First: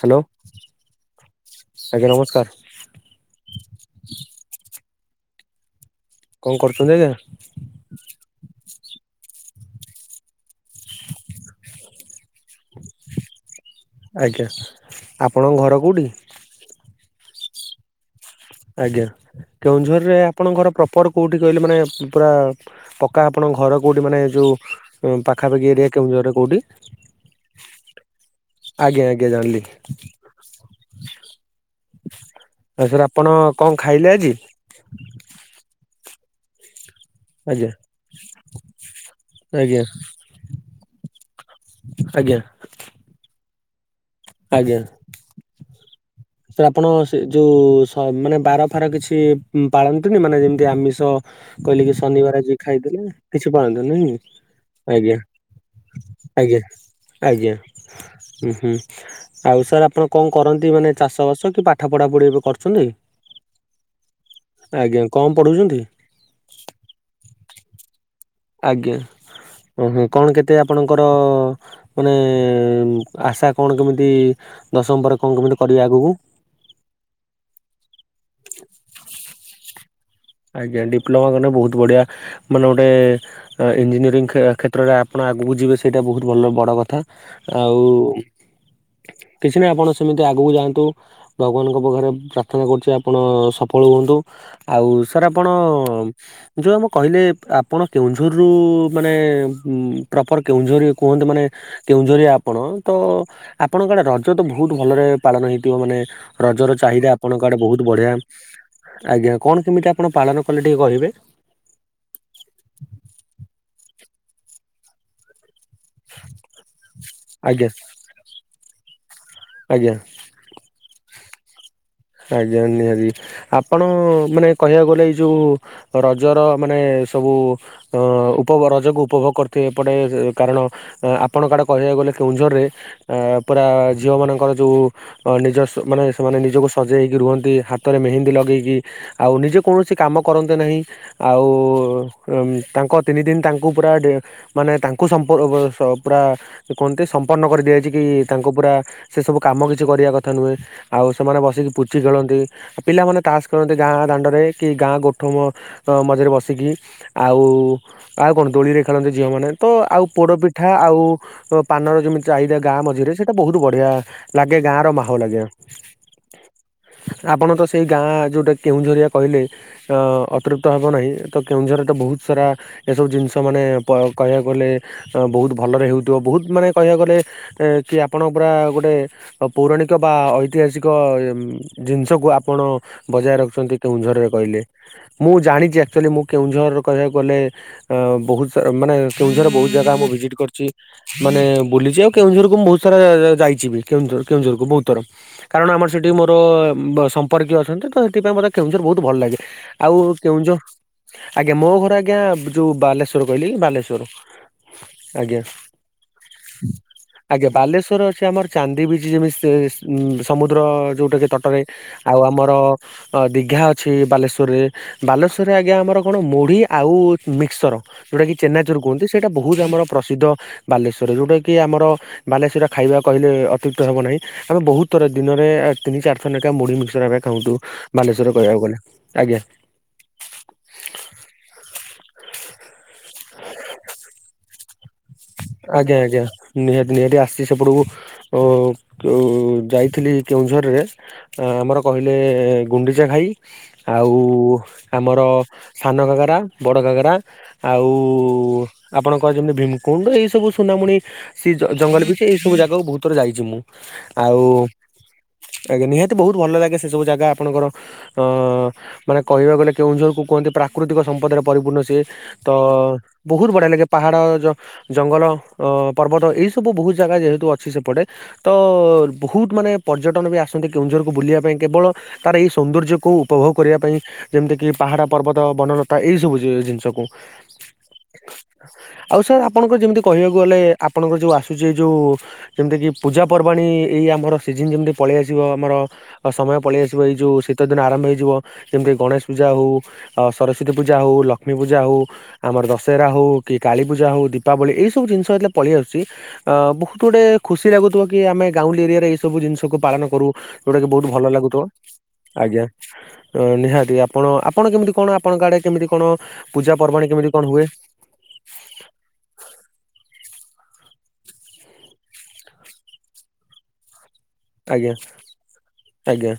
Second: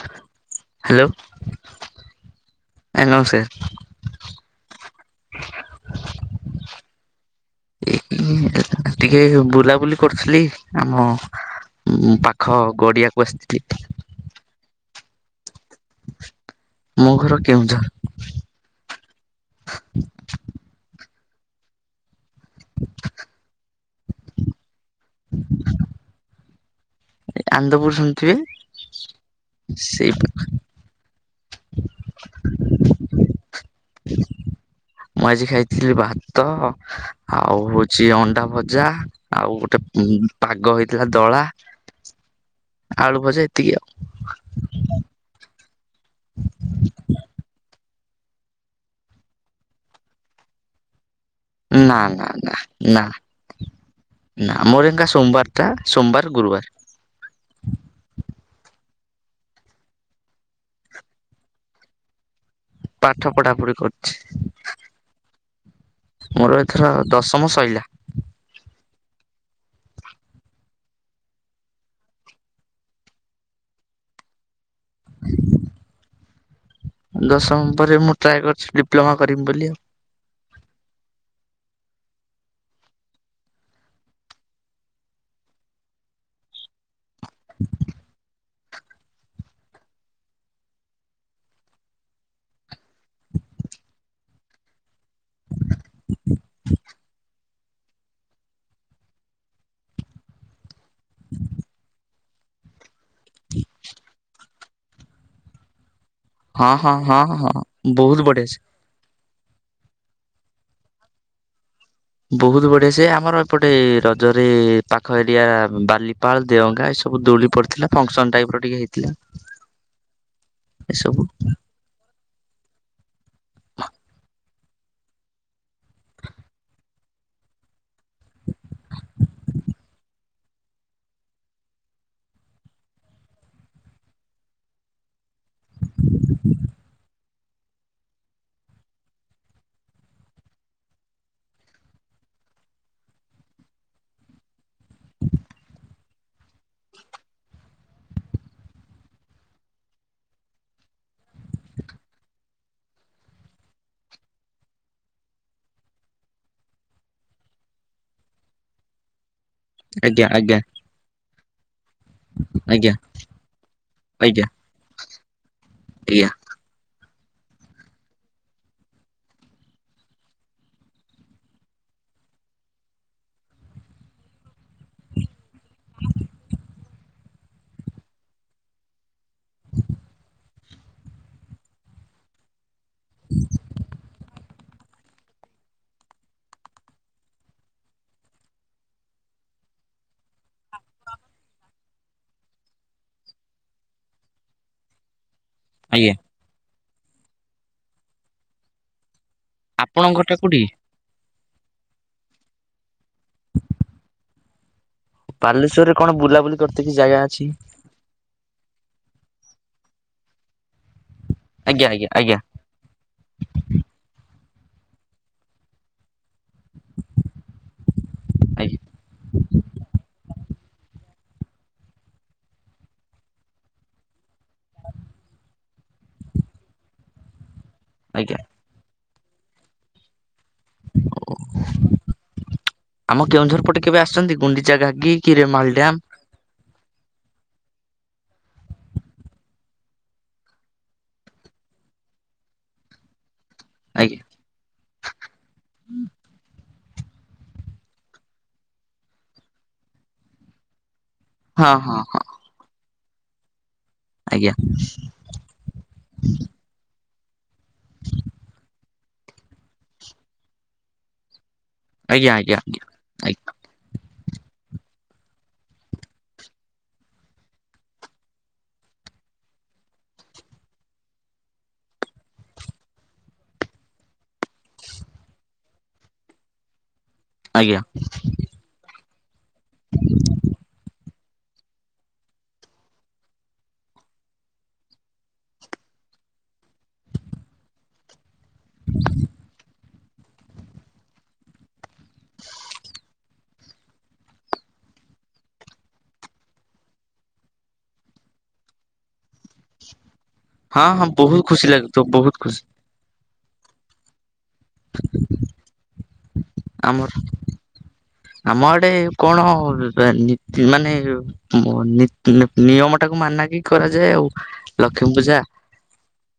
Hello hello ଆଜ୍ଞା ନମସ୍କାର ଆଜ୍ଞା ନମସ୍କାର। କଣ କରୁଛନ୍ତି ଆଜ୍ଞା? ଏ ଟିକେ ବୁଲାବୁଲି କରୁଥିଲି ଆମ ପାଖ ଖ ଗଡିଆକୁ ଆସିଥିଲି ଆଜ୍ଞା ଆପଣଙ୍କ ଘର କେଉଁଠି? ମୋ ଘର କେଉଁଝର। ଆଜ୍ଞା କେଉଁଝରରେ ଆପଣଙ୍କର ପ୍ରପର କୋଉଠି କହିଲେ ମାନେ ପୁରା ପକ୍କା ଆପଣଙ୍କ ଘର କୋଉଠି ମାନେ ଯୋଉ ପାଖାପାଖି ଏରିଆ କେଉଁଝର ରେ କୋଉଠି? ଆନ୍ଦପୁର ଶୁଣିଥିବେ ଆଜ୍ଞା ଆଜ୍ଞା ଜାଣିଲି। ସେଇ ଆ ସାରେ ଆପଣ କଣ ଖାଇଲେ ଆଜି? ମୁଁ ଆଜି ଖାଇଥିଲି ଭାତ। ଆଉ ଆଜ୍ଞା ହଉଛି ଅଣ୍ଡା ଭଜା ଆଉ ଆଜ୍ଞା ଗୋଟେ ପାଗ ହେଇଥିଲା ଦଳା ଆଜ୍ଞା ଆଳୁ ଭଜା ଏତିକି ଆଉ। ଆଜ୍ଞା ସାର୍ ଆପଣ ଶ୍ ଯୋ ଯୋଉ ହ ମାନେ ବାର ଫାର କିଛି ପାଳନ୍ତିନି ମାନେ ଯେମିତି ଆମିଷ କହିଲେ କି ନା ନା ଶନିବାର ନା ଆଜି ନା ଖାଇଦେଲେ କିଛି ପାଳନ୍ତୀନି ନା ଆଜ୍ଞା ତା ସୋମବାର ଆଜ୍ଞା ଗୁରୁବାର ଆଜ୍ଞା ହୁଁ ହୁ ଆଉ ସାର୍ ଆପଣ କଣ କରନ୍ତି ମାନେ? ଚାଷବାସ କି ପାଠ ପଢ଼ାପଢ଼ି ଏବେ କରୁଛନ୍ତି ପାଠ ପଢା ପଢି କରୁଛି ଆଜ୍ଞା କଣ ପଢ଼ୁଛନ୍ତି? ମୋର ଏଥର ଦଶମ ଶୈିଲା ଆଜ୍ଞା ଓହ କଣ କେତେ ଆପଣଙ୍କର ମାନେ ଆଶା କଣ କେମିତି ଦଶମ ପରେ କଣ କେମିତି କରିବା ଆଗକୁ ଦଶମ ପରେ ମୁଁ ଟ୍ରାଏ କରିଛିି ଡିପ୍ଲୋମା କରିମି ବୋଲି ଆଉ ଆଜ୍ଞା ଡିପ୍ଲୋମା କଲେ ବହୁତ ବଢିଆ ମାନେ ଗୋଟେ ଇଞ୍ଜିନିୟରିଂ କ୍ଷେତ୍ରରେ ଆପଣ ଆଗକୁ ଯିବେ ସେଇଟା ବହୁତ ଭଲ ବଡ଼ କଥା ଆଉ କିଛି ନାହିଁ ଆପଣ ସେମିତି ଆଗକୁ ଯାଆନ୍ତୁ ଭଗବାନଙ୍କ ପାଖରେ ପ୍ରାର୍ଥନା କରୁଛି ଆପଣ ସଫଳ ହୁଅନ୍ତୁ ଆଉ ସାର୍ ଆପଣ ଯୋଉ ଆମ କହିଲେ ଆପଣ କେଉଁଝରରୁ ମାନେ ପ୍ରପର କେଉଁଝର କୁହନ୍ତୁ ମାନେ କେଉଁଝରିଆ ଆପଣ ତ ଆପଣଙ୍କ ଆଡେ ରଜ ତ ବହୁତ ଭଲରେ ପାଳନ ହେଇଥିବ ମାନେ ରଜର ହଁ ଚାହିଦା ହଁ ହଁ ଆପଣଙ୍କ ହଁ ଆଡେ ବହୁତ ବଢିଆ ସେ ଆଜ୍ଞା କଣ କେମିତି ଆପଣ ପାଳନ କଲେ ଟିକେ କହିବେ ବହୁତ ବଢିଆ ସେ ଆମର ଏପଟେ ରଜରେ ପାଖ ଏରିଆ ବାଲିପାଳ ଦେଓଙ୍ଗା ଏ ସବୁ ଦୋଳି ଆଜ୍ଞା ପଡିଥିଲା ଫଙ୍କସନ ଟାଇପ ର ଟିକେ ହେଇଥିଲା ଆଜ୍ଞା। ଏସବୁ ଆଜ୍ଞା ନିହାତି ଆପଣ ମାନେ କହିବାକୁ ଗଲେ ଏଇ ଯୋଉ ରଜର ମାନେ ସବୁ ଅ ଉପ ରଜକୁ ଉପଭୋଗ କରିଥିବେ ଏପଟେ କାରଣ ଆପଣଙ୍କ ଆଡ଼େ କହିବାକୁ ଗଲେ କେଉଁଝରରେ ପୁରା ଝିଅମାନଙ୍କର ଯେଉଁ ଅ ନିଜ ସ୍ୱ ମାନେ ସେମାନେ ନିଜକୁ ସଜେଇକି ରୁହନ୍ତି ହାତରେ ମେହେନ୍ଦୀ ଲଗେଇକି ଆଉ ନିଜେ କୌଣସି କାମ କରନ୍ତି ନାହିଁ। ଆଉ ତାଙ୍କ ତିନି ଦିନ ତାଙ୍କୁ ପୁରା ମାନେ ତାଙ୍କୁ ସପର୍ ପୁରା କୁହନ୍ତି ସମ୍ପନ୍ନ କରିଦିଆଯାଇଛି କି ତାଙ୍କୁ ପୁରା ସେ ସବୁ କାମ କିଛି କରିବା କଥା ନୁହେଁ। ଆଉ ସେମାନେ ବସିକି ପୁଚି ଖେଳନ୍ତିଉ ପିଲାମାନେ ତାସ ଖେଳନ୍ତି ଗାଁ ଦାଣ୍ଡରେ କି ଗାଁ ଗୋଠମ ଅ ମଝରେ ବସିକି ଆଉ ଆଉ କଣ ଦୋଳି ରେ ଖେଳନ୍ତି ଝିଅମାନେ। ତ ଆଉ ଆଜ୍ଞା ଆଜ୍ଞା ପୋଡ଼ପିଠା ଆଉ ପାନର ଯେମିତି ଚାହିଦା ଗାଁ ଆଜ୍ଞା ମଝିରେ ସେଇଟା ବହୁତ ବଢିଆ ଆଜ୍ଞା ଲାଗେ ଗାଁ ର ମାହୋଲ ଲାଗେ। ଆଜ୍ଞା। ଆପଣ ତ ସେଇ ଗାଁ ଯୋଉଟା କେଉଁଝରିଆ କହିଲେ। ଅ ଅତୃୁପ୍ତ ହେବ ନାହିଁ ତ କେଉଁଝରେ ତ ବହୁତ ସାରା ଏସବୁ ଜିନିଷ ମାନେ କ କହିବାକୁ ଗଲେ ବହୁତ ଭଲରେ ହେଉଥିବ ବହୁତ ମାନେ କହିବାକୁ ଗଲେ କି ଆପଣଙ୍କ ପୁରା ଗୋଟେ ପୌରାଣିକ ବା ଐତିହାସିକ ଜିନିଷକୁ ଆପଣ ବଜାର ରଖୁଛନ୍ତି କେଉଁଝରରେ କହିଲେ ମୁଁ ଜାଣିଛି ଆକ୍ଚୁଆଲି ମୁଁ କେଉଁଝରରେ କହିବାକୁ ଗଲେ ତ୍ ବହୁତ ଶା -ମାନେ କେନ୍ଦୁଝର ବହୁତ ଜାଗା ମୁଁ ଭିଜିଟ କରିଛି। ମାନେ ବୁଲିଯିବାକୁ କେଉଁଝରକୁ ମୁଁ ବହୁତ ସାରା ଯାଇଛିିବି କେଉଁଝର କେଉଁଝରକୁ ବହୁତ ଥର। କାରଣ ଆମର ସେଠି ଆଜ୍ଞା ମୋର ସମ୍ପର୍କୀୟ ଅଛନ୍ତି ତ ତ ହେଥିପାଇଁ ମୋତେ କେନ୍ଦୁଝର ବହୁତ ଭଲ ଲାଗେ। ଆଉ ଆପଣଙ୍କ ଘରଟା କେଉଁଝ କୋଉଠି? ଆଜ୍ଞା ମୋ ଘର ଆଜ୍ଞା ଯୋଉ ବାଲେଶ୍ଵର କହିଲି କି ବାଲେଶ୍ଵର। ଆଜ୍ଞା ବାଲେଶ୍ଵରରେ କଣ ବୁଲାବୁଲି କରିତେ କି ଜାଗା ଅଛି? ଆଜ୍ଞା ବାଲେଶ୍ଵର ଅଛି ଆମର ଚାନ୍ଦି ବିିଚ୍ ଯେମିତି ସମୁଦ୍ର ଯେଉଁଟାକି ତଟରେ ଆଜ୍ଞା ଆଜ୍ଞା ଆଉ ଆଜ୍ଞା ଆମର ଅ ଦୀଘା ଅଛି ବାଲେଶ୍ୱରରେ ବାଲେଶ୍ୱରରେ ଆଜ୍ଞା ଆମର କଣ ମୁଢି ଆଉ ମିକ୍ସର ଯଉଟାକି ଆଜ୍ଞା ଚେନାଚୁରୁ କୁହନ୍ତି ସେଇଟା ବହୁତ ଆମର ପ୍ରସିଦ୍ଧ। ବାଲେଶ୍ୱରରେ ଯଉଟାକି ଆମର ବାଲେଶ୍ଵରିଆ ଖାଇବା କହିଲେ ଅତିରିକ୍ତ ହବ ନାହିଁ ଆମେ ବହୁତ ଥର ଦିନରେ ତିନି ଚାର ଥର ନେଖା ମୁଢ଼ୀ ମିକ୍ସର ଆମେ ଖାଉଁନ୍ତୁ ବାଲେଶ୍ରରେ ଆଜ୍ଞା। କହିବାକୁ ଗଲେ ଆଜ୍ଞା। ଓ ଆମ କେଉଁଝର ପଟେ କେବେ ଆସଛନ୍ତି ଗୁଣ୍ଡିଚା ଘାଗି? କି ରେମାଳ ଡ୍ୟାମ? ଆଜ୍ଞା ଆଜ୍ଞା ନିହାତି ନିହାତି ଆସିଛି ସେପଟକୁ ଅ କେ ଯାଇଥିଲି କେଉଁଝରରେ ଆମର କହିଲେ ଗୁଣ୍ଡିଚା ଘାଇ ଆଉ ଆଜ୍ଞା ଆମର ସାନ ଘାଗରା ବଡ଼ ଘାଗରା ଆଉ ଆପଣଙ୍କ ଯେମିତି ଭୀମ କୁଣ୍ଡ ଏଇ ସବୁ ସୁନାମୁଣି ସେ ହଁ ହଁ ଜଙ୍ଗଲ ହଁ ବିଚ ଏଇ ସବୁ ଜାଗାକୁ ବହୁତ ଥରେ ଯାଇଛି ମୁଁ। ଆଉ ଆଜ୍ଞା ଆଜ୍ଞା ନିହାତି ବହୁତ ଭଲ ଲାଗେ ସେ ସବୁ ଜାଗା ଆପଣଙ୍କର ଅ ମାନେ କହିବାକୁ ଗଲେ କେଉଁଝରକୁୁ କୁହନ୍ତି ପ୍ରାକୃତିକ ସମ୍ପଦରେ ପରିପୂର୍ଣ୍ଣ ଚି ଆଜ୍ଞା ତ ଆଜ୍ଞା ଆଜ୍ଞା ବହୁତ ଆଜ୍ଞା। ବଢିଆ ଲାଗେ ପାହାଡ ଯ ଜଙ୍ଗଲ ଅ ପର୍ବତ ଏଇ ସବୁ ବହୁତ ଜାଗା ଯେହେତୁ ଅଛି ସେପଟେ। ତ ବହୁତ ମାନେ ପର୍ଯ୍ୟଟନ ବି ଆସନ୍ତି କେଉଁଝରକୁ ବୁଲିବା ପାଇଁ କେବଳ ତାର ଏଇ ସୌନ୍ଦର୍ଯ୍ୟକୁ ଉପଭୋଗ କରିବା ପାଇଁ। ଯେମିତି କିି ପାହାଡ ପର୍ବତ ବନଲତା ଏଇ ସବୁ ଜିନିଷକୁ। ଆଜ୍ଞା। ଆଉ ସାର୍ ଆପଣଙ୍କର ଯେମିତି କହିବାକୁ ଗଲେ ଆପଣଙ୍କର ଯୋଉ ଆସୁଛି ଏ ଯୋଉ ଯେମିତିକି ପୂଜାପର୍ବାଣିୀ ଏଇ ଆମର ସିଜନ୍ ଯେମିତି ପଳେଇ ଆସିବ ଆମର ଆଉ ସମୟ ପଳେଇ ଆସିବ ଏଇ ଯୋଉ ଶୀତ ଦିନ ଆରମ୍ଭ ହେଇଯିବ। ଯେମିତି ଗଣେଶ ପୂଜା ହଉ ସରସ୍ଵତୀ ପୂଜା ହଉ ଲକ୍ଷ୍ମୀ ପୂଜା ହଉ ଆମର ଦଶହେରା ହଉ କି କାଳୀ ପୂଜା ହଉ ଦୀପାବଳି ଏଇ ସବୁ ଜିନିଷ ଯେତେଳେ ପଳେଇ ଆସୁଛି ଅ ବହୁତ ଗୁଡେ ଖୁସି ଲାଗୁଥିବ କି ଆମେ ଗାଉଁଲି ଏରିଆରେ ଏଇ ସବୁ ଜିନିଷକୁୁ ପାଳନ କରୁ। ଯୋଉଟା ହଁ କି ବହୁତ ହଁ ଭଲ ଲାଗୁଥିବ। ଖୁସି ବହୁତ ଖୁସି ଆଜ୍ଞା ନିହାତି ଆପ ଆପଣ ଆପଣ କେମିତି କଣ ଆପଣଙ୍କ ଆଡେ କେମିତି କଣ ପୂଜା ଆମର ପର୍ବାଣୀ କେମିତି କଣ ହୁଏ? ଆମ ଆଡେ କଣ ମାନେ ନିୟମ ଟାକୁ ମାନାକି କରାଯାଏ ଆଉ। ଆଜ୍ଞା ଲକ୍ଷ୍ମୀ ପୂଜା ଆଜ୍ଞା।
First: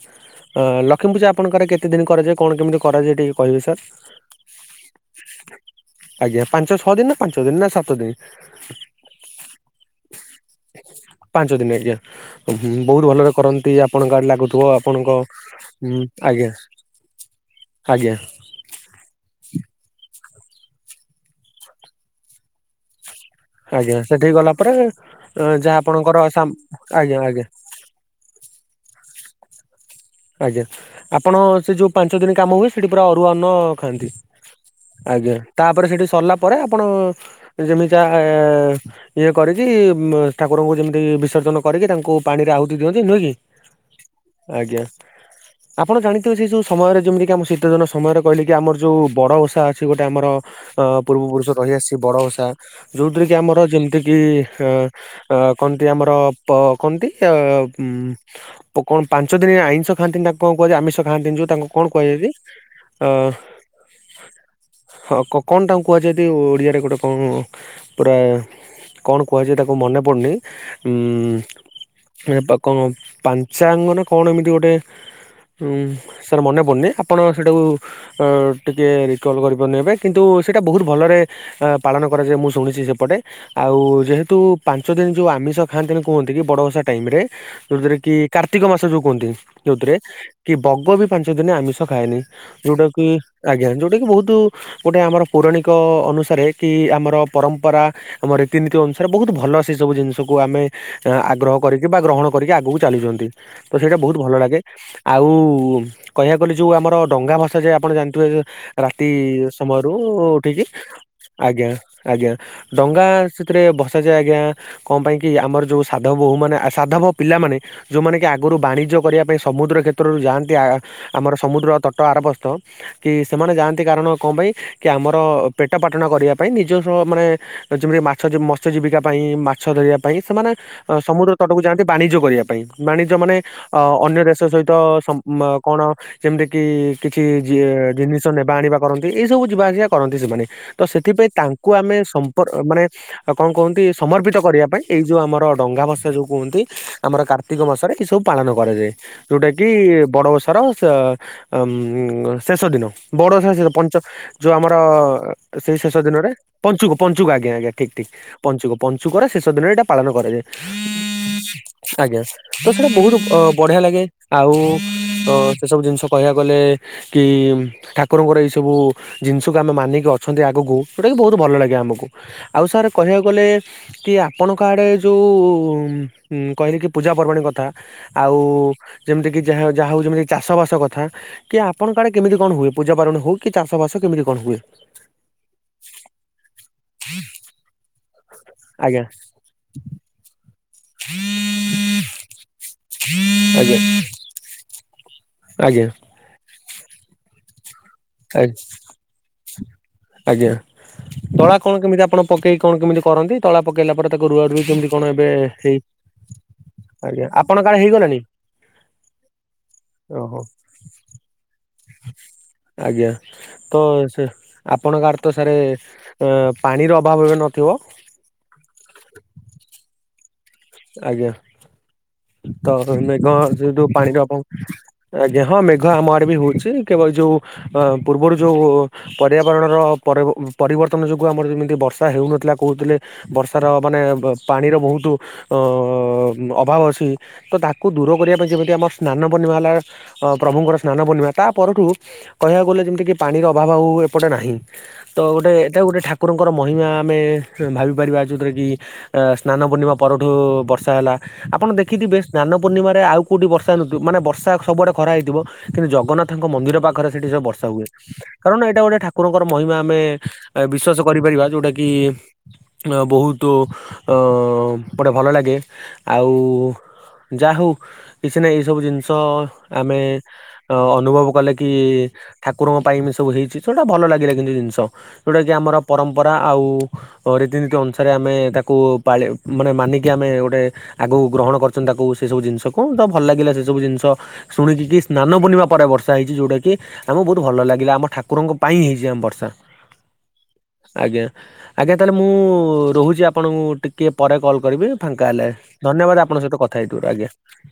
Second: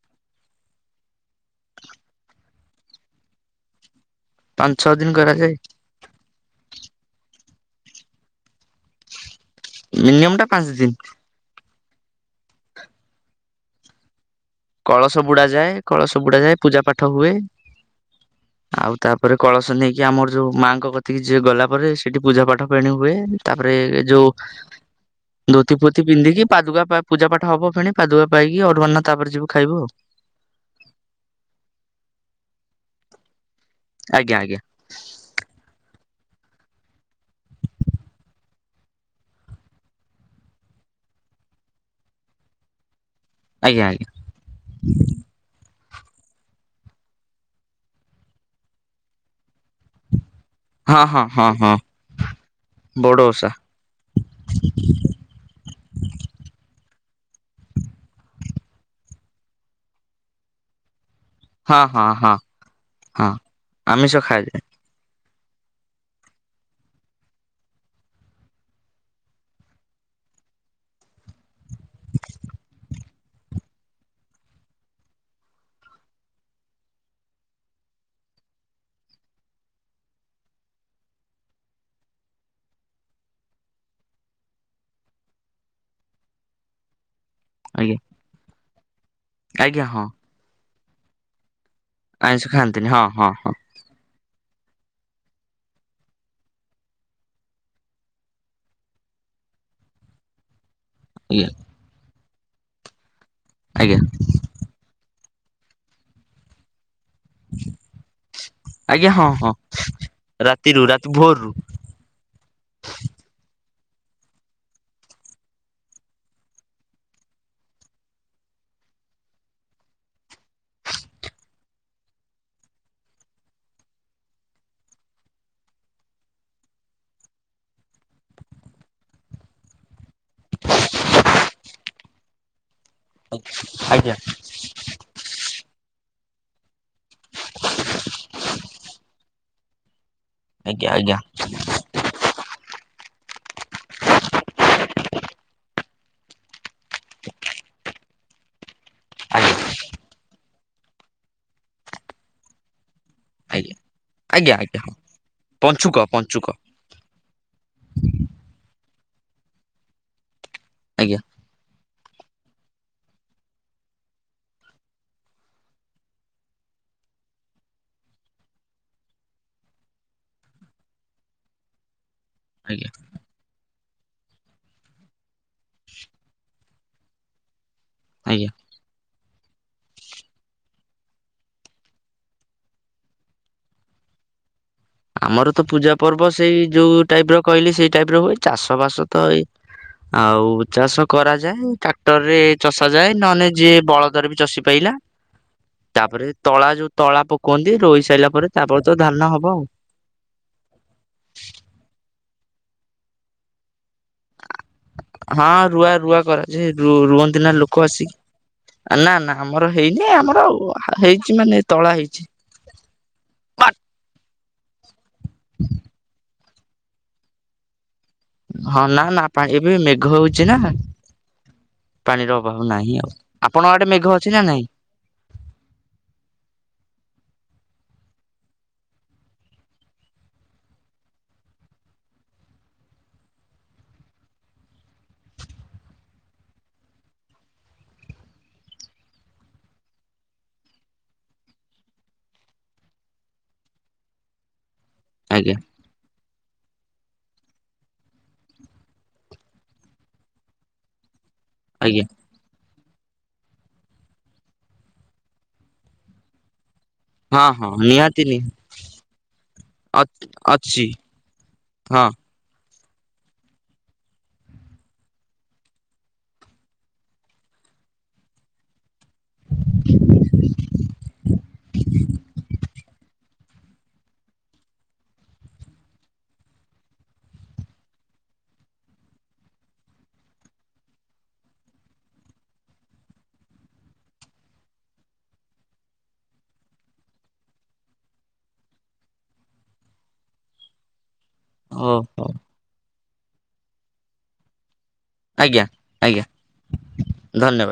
ଅଁ ଲକ୍ଷ୍ମୀ ପୂଜା ଆପଣଙ୍କର କେତେ ଦିନ କରାଯାଏ? କଣ କେମିତି କରାଯାଏ ଟିକେ କହିବେ ସାର୍? ପାଞ୍ଚ ଛଅ ଦିନ କରାଯାଏ। ଆଜ୍ଞା, ପାଞ୍ଚ ଛଅ ଦିନ ନା ପାଞ୍ଚ ଦିନ ନା ସାତ ଦିନ। ମିନିମମ୍ ଟା ପାଞ୍ଚ ଦିନ। ପାଞ୍ଚ ଦିନ ଆଜ୍ଞା ବହୁତ ଭଲରେ କରନ୍ତି। ଆପଣଙ୍କ ଆଡେ ଲାଗୁଥିବ କଳସ ବୁଡା ଯାଏ ଆପଣଙ୍କଉଁ କଳସ ବୁଡା ଆଜ୍ଞା ଯାଏ ପୂଜା ପାଠ ହୁଏ ଆଜ୍ଞା। ଆଉ ତାପରେ କଳସ ନେଇକି ଆମର ଯୋଉ ମାଆଙ୍କ କତିକି ଯିଏ ଗଲା ପରେ ସେଠି ପୂଜା ପାଠ ଫେଣି ହୁଏ। ତାପରେ ଆଜ୍ଞା ଯୋଉ ସେଠିକି ଗଲା ପରେ ଅ, ଧୋତି ଯାହା ପୋତି ଆପଣଙ୍କର ପିନ୍ଧିକି ସାମ ପାଦୁକା ଆଜ୍ଞା ପୂଜା ଆଜ୍ଞା ପାଠ ହବ ଫେଣେ। ପାଦୁଆ ପାଇକି, ଅରୁଆ ଅର୍ଣ୍ଣ ତାପରେ ଯିବୁ ଖାଇବୁ ଆଉ। ଆଜ୍ଞା, ଆପଣ ସେ ଯୋଉ ପାଞ୍ଚ ଦିନ କାମ ହୁଏ ସେଠି ପୁରା ଅରୁଆ ଅର୍ଣ୍ଣ ଖାଆନ୍ତି? ଆଜ୍ଞା ଆଜ୍ଞା ଆଜ୍ଞା, ତାପରେ ସେଠି ସରିଲା ପରେ ଆପଣ ଯେମିତି [unintelligible] ଇଏ କରିକି, ଠାକୁରଙ୍କୁ ଯେମିତି ବିସର୍ଜନ କରିକି, ତାଙ୍କୁ ପାଣିରେ ଆହୁତି ଦିଅନ୍ତି ନୁହେଁ କି। ଆଜ୍ଞା। ଆଜ୍ଞା। ଆପଣ ଜାଣିଥିବେ ସେଇ ଯୋଉ ସମୟରେ ଯେମିତି କିି ଆମ ଶୀତ ଦିନ ସମୟରେ କହିଲେ କି, ଆମର ଯୋଉ ବଡ ଓଷା ଅଛି ଗୋଟେ ଆମର ହଁ ହଁ ହଁ ପୂର୍ବପୁରୁଷ ହଁ ରହିଆସିସି ବଡ଼ ଓଷା। ବଡ ଯେଉଁଥିରେ କିି ଓଷା ଆମର ଯେମିତିକି ଅ କହନ୍ତି ଆମର କହନ୍ତି ଉ [unintelligible] କଣ ପାଞ୍ଚ ଦିନି ଆଇଁଷ ଖାଆନ୍ତି ନା କଣ କୁହାଯାଏ ଆମିଷ ଖାଆନ୍ତିନି। ତାଙ୍କୁ ହଁ କଣ ହଁ କୁହାଯାଇଛି? ହଁ ହଁ ଆମିଷ ଖାଆଯାଏ [unintelligible] ହଁ କଣ ତାଙ୍କୁ କୁହାଯାଏନ୍ତି? ଓଡ଼ିଆରେ ଗୋଟେ କଣ ପୁରା- କଣ କୁହାଯାଏ ତାକୁ ମନେ ପଡ଼ୁନି? [unintelligible] କଣ ପାଞ୍ଚାଙ୍ଗନ୍ କଣ ଏମିତି ଗୋଟେ ଉଁ ସାର୍ ମନେ ପଡୁନି ଆପଣ ସେଇଟାକୁ ହଁ ଟିକିଏ ରିକଲ୍ କରିପାରୁନି ଏବେ କିନ୍ତୁ, ସେଇଟା ବହୁତୁ ଭଲରେ [unintelligible] ପାଳନ କରାଯାଏ ମୁଁ ଶୁଣିଛି ସେପଟେ। ଆଉ ଯେହେତୁ ପାଞ୍ଚ ଦିନ ଯୋଉ ଆମିଷ ଖାଆନ୍ତିନି କୁହନ୍ତି କି ବଡ଼ ଓଷା ଟାଇମ୍ ରେ ଆଜ୍ଞା। ଯୋଉଥିରେ କି କାର୍ତ୍ତିକ ମାସ ଯୋଉ କୁହନ୍ତି। ଆଜ୍ଞା ଯୋଉଥିରେ ହଁ କି ବଗ ବି ପାଞ୍ଚ ଦିନ ଆମି ଖାଏନି। ଆଇଁଷ ଯୋଉଟା ଖାଆନ୍ତିନି ହଁ କି ହଁ ହଁ ଆଜ୍ଞା ଯୋଉଟା କି ବହୁତ୍ ଗୋଟେ ଆମର ପୌରାଣିକ ଅନୁସାରେ, କି ଆମର ପରମ୍ପରା ଆମ ରୀତିନୀତି ଅନୁସାରେ ବହୁତ ଭଲ ସେ ସବୁ ଜିନିଷକୁ ଆମେ ଆଜ୍ଞା ଆଗ୍ରହ କରିକି, ବା ଗ୍ରହଣ କରିକି ଆଗକୁ ଚାଲୁଚନ୍ତି। ତ ସେଇଟା ଆଜ୍ଞା ବହୁତୁ ଭଲ [unintelligible] ଆଉ କହିବାକୁ ଗଲେ ଯୋଉ ଆମର ଡଙ୍ଗା ଭଷା ଯାଏ ଆପଣ ଜାଣିଥିବେ ରାତି ଆଜ୍ଞା ହଁ ହଁ ସମୟରୁ ଉଠିକି, ରାତିରୁ ରାତି ଭୋରରୁ ଆଜ୍ଞା। ଆଜ୍ଞା, ଡଙ୍ଗା ସେଥିରେ ଭସାଯାଏ ଆଜ୍ଞା କଣ ପାଇଁ କି? ଆମର ଯୋଉ ସାଧବ ବୋହୂ ମାନେ ସାଧବ ପିଲା ମାନେ ଯୋଉମାନେ କି ଆଗରୁ ବାଣିଜ୍ୟ କରିବା ପାଇଁ ସମୁଦ୍ର କ୍ଷେତ୍ରରୁ ଯାଆନ୍ତି ଆମର ସମୁଦ୍ର ତଟ ଆରବସ୍ କି ସେମାନେ ଯାଆନ୍ତି କାରଣ କଣ ପାଇଁ? କି ଆମର ପେଟ ପାଟଣ କରିବା ପାଇଁ ନିଜସ୍ଵ ମାନେ ଯେମିତି ମାଛ [unintelligible] ମତ୍ସ୍ୟ ଜୀବିକା ପାଇଁ ମାଛ ଧରିବା ପାଇଁ। ସେମାନେ ସମୁଦ୍ର ତଟକୁ ଯାଆନ୍ତି ବାଣିଜ୍ୟ କରିବା ପାଇଁ। ବାଣିଜ୍ୟ ମାନେ ଅ ଆଜ୍ଞା ଅନ୍ୟ ଦେଶ [unintelligible] କଣ ଯେମିତି କି କିଛି ଜିନିଷ ନେବା ଆଣିବା କରନ୍ତି। ଏଇ ସବୁ ଯିବା ଆସିବା କରନ୍ତି ସେମାନେ। ତ ଆଜ୍ଞା ଆଜ୍ଞା ସେଥିପାଇଁ ତାଙ୍କୁ ଆମେ ସମ୍ପର୍କ ମାନେ ଆ କଣ କୁହନ୍ତି ସମର୍ପିତ କରିବା ପାଇଁ। ଏଇ ଯୋଉ ଆମର ଡଙ୍ଗା ଭସା ଯୋଉ କୁହନ୍ତି। ଆମର କାର୍ତ୍ତିକ ମାସରେ ଏଇ ସବୁ ପାଳନ କରାଯାଏ। ଯୋଉଟା ଆଜ୍ଞା କି ବଡ଼ ଓଷାର ଶେଷ ଦିନ [unintelligible] ଆଜ୍ଞା ଯୋଉ ଆଜ୍ଞା ଆମର ଆଜ୍ଞା ହଁ ସେଇ ଶେଷ ଦିନରେ ପଞ୍ଚୁକ ଆଜ୍ଞ-ଆଜ୍ଞା ଠିକ୍ ଠିକ୍ ପଞ୍ଚୁକ ପଞ୍ଚୁକରେ ଶେଷ ଦିନ ଏଇଟା ପାଳନ କରାଯାଏ। ଆଜ୍ଞା। ଆଜ୍ଞା ତ ସେଟା ବହୁତୁ ଅ ବଢିଆ ଲାଗେ। ଆଉ, ସେ ସବୁ ଜିନିଷ କହିବାକୁ ଗଲେ କି ଠାକୁରଙ୍କର ଏଇ ସବୁ ଜିନିଷକୁ ଆମେ ମାନିକି ଅଛନ୍ତି, ଆଗକୁ ଯଉଟାକି ବହୁତୁ ଭଲ ଲାଗେ ଆମକୁ। ଆଉ ସାରେ ଆଜ୍ଞା କହିବାକୁ ଗଲେ କି ଆପଣଙ୍କ ଆଡ଼େ ଯୋଉ କହିଲେ କି ପୂଜା ପର୍ବାଣୀ କଥା ଆଉ ଆଜ୍ଞା ଯେମିତି କି ଯାହା-ଯାହା ହଉଚି ମାନେ ଚାଷ ବାସ କଥା କି ଆପଣ ଆଡେ କେମିତି କଣ ହୁଏ, ପୂଜା ପାର୍ବଣ ହଉ କି ଚାଷ ବାସ କେମିତି କଣ ହୁଏ? ଆମର ତ ପୂଜା ପର୍ବ ସେଇ ଯୋଉ ଟାଇପ୍ ର କହିଲି ସେଇ ଟାଇପ୍ ର ହୁଏ ଚାଷ ଆଜ୍ଞା ବାସ ତ ଏଇ ଆଉ ଚାଷ କରାଯାଏ, ଟ୍ରାକ୍ଟର ରେ ଚଷା ଯାଏ, ନହଲେ ଯିଏ ଆଜ୍ଞା ବଳଦରେ ବି ଚଷି ପାଇଲା। ଆଜ୍ଞା। ତାପରେ, ତଳା ଯଉ ତଳା ପକୁଅନ୍ତି ରୋଇଶ୍ ଆଚ୍ଛା ଆଜ୍ଞା, ତଳା କଣ କେମିତି ଆପଣ ପକେଇକି କଣ କେମିତି କରନ୍ତି, ତଳା ପକେଇଲା ପରେ ତାକୁ ରୁଆ ରୁଇ କେମିତି କଣ ଏବେ ହଁ ହେଇ, ରୁଆ ରୁଆ କରାଯାଏ ଆଜ୍ଞା ରୁଅନ୍ତି ନା ଆପଣଙ୍କ ଲୋକ ଆଡ଼େ ଆସି ହେଇଗଲାଣି? ନା ନା ଆମର ହେଇନି ଓହୋ ଆମର ହେଇଛି ମାନେ ତଳା ହେଇଛି। ଆଜ୍ଞା, ତ ସେ ଆପଣଙ୍କଆଡ଼େ ତ ସାରେ ଅ ପାଣିର ଅଭାବ ଏବେ ନଥିବ? ହଁ ନା ନା ପାଣି ଏବେ ମେଘ ହଉଛି ନା। ଆଜ୍ଞା, ପାଣିର ଅଭାବ ତ ନାହିଁ ଆଉ। ମେଘ ଆପଣଙ୍କ ଯଉଠୁ ଆଡେ ମେଘ ପାଣିରେ ଅଛି ଆପଣ ନା ନାଇଁ? ଆଜ୍ଞା, ହଁ ମେଘ ଆମ ଆଡେ ବି ହଉଛି କେବଳ ଯଉ ପୂର୍ବରୁ ଯୋଉ ପର୍ୟାବରଣର ପରି ପରିବର୍ତ୍ତନ ଯୋଗୁଁ ଆମର ଯେମିତି ବର୍ଷା ହେଉନଥିଲା କହୁଥିଲେ ବର୍ଷାର ମାନେ ପାଣିର ବହୁତ ଅ ଅଭାବ ଅଛି ତ ତାକୁ ଦୂର କରିବା ପାଇଁ ଯେମିତି ଆମର ସ୍ନାନ ପୂର୍ଣ୍ଣିମା ହେଲା ଅ ପ୍ରଭୁଙ୍କର ସ୍ନାନ ପୂର୍ଣିମା, ତା ପରଠୁ କହିବାକୁ ଗଲେ ଯେମିତି କିି ପାଣିର ଅଭାବ ଆଉ ଏପଟେ ନାହିଁ। ତ ଗୋଟେ ଆଜ୍ଞା ଏଟା ଗୋଟେ ଠାକୁରଙ୍କର ମହିମା ଆମେ ଭାବିପାରିବା ଯୋଉଥିରେ କି ଅ ସ୍ନାନ ପୂର୍ଣ୍ଣିମା ପରଠୁ ବର୍ଷା ହେଲା, ଆପଣ ଦେଖି ଆଜ୍ଞା ଥିବେ ସ୍ନାନ ପୂର୍ଣ୍ଣିମାରେ ଆଉ କଉଠି ବର୍ଷା ନଥିବ, ମାନେ ବର୍ଷା ସବୁଆଡେ ଖରା ହେଇଥିବ, କିନ୍ତୁ ଜଗନ୍ନାଥଙ୍କ ମନ୍ଦିର ପାଖରେ ଖରେ ସେଠି ସେ ହଁ ବର୍ଷା ହଁ ହୁଏ। ନିହାତି ନି କାରଣ ଏଇଟା ଗୋଟେ ଠାକୁରଙ୍କର ମହିମା ଆମେ ଅଛି ବିଶ୍ଵାସ କରିପାରିବା ଯୋଉଟା କି ହଁ ବହୁତୁ ଅଁ ଗୋଟେ ଭଲ ଲାଗେ, ଆଉ ଯା ହଉ, କିଛିନାଇଁ ଏଇ ସବୁ ଜିନିଷ ଆମେ ଅ ଅନୁଭବ କଲେ କି, ଠାକୁରଙ୍କ ପାଇଁ ବି ସବୁ ହେଇଛି, ଜଉଟା ଭଲ ଲାଗିଲା କିନ୍ତୁ ଜିନିଷ ଯଉଟା କିି ଆମର ପରମ୍ପରା ଆଉ ରୀତିନୀତି ଅନୁସାରେ ଆମେ ତାକୁ ପାଳି ମାନେ ମାନିକି ଆମେ ଗୋଟେ ଆଗକୁ ଗ୍ରହଣ କରି ତାକୁ ସେସବୁ ଜିନିଷକୁ, ତ ଭଲ ଲାଗିଲା ସେସବୁ ଜିନିଷ ଶୁଣିକି କି ସ୍ନାନ ପୁର୍ଣିମା ପରେ ବର୍ଷା ହେଇଛି ଯଉଟା କି ଆମକୁ ବହୁତ ଭଲ ଲାଗିଲା, ଆମ ଠାକୁରଙ୍କ ପାଇଁ ହେଇଛି ଆମ ବର୍ଷା [unintelligible] ଆଜ୍ଞା, ହଉ ଆଜ୍ଞା ତାହାଲେ ହଉ ମୁଁ ରହୁଛି ଆପଣଙ୍କୁ ଟିକିଏ ପରେ କଲ୍ କରିବି। ଫାଙ୍କା ହେଲେ, ଆଜ୍ଞା ଧନ୍ୟବାଦ ଆଜ୍ଞା ଆପଣଙ୍କ ସହିତ କଥା ହେଇଥିବରୁ ଆଜ୍ଞା। ଧନ୍ୟବାଦ।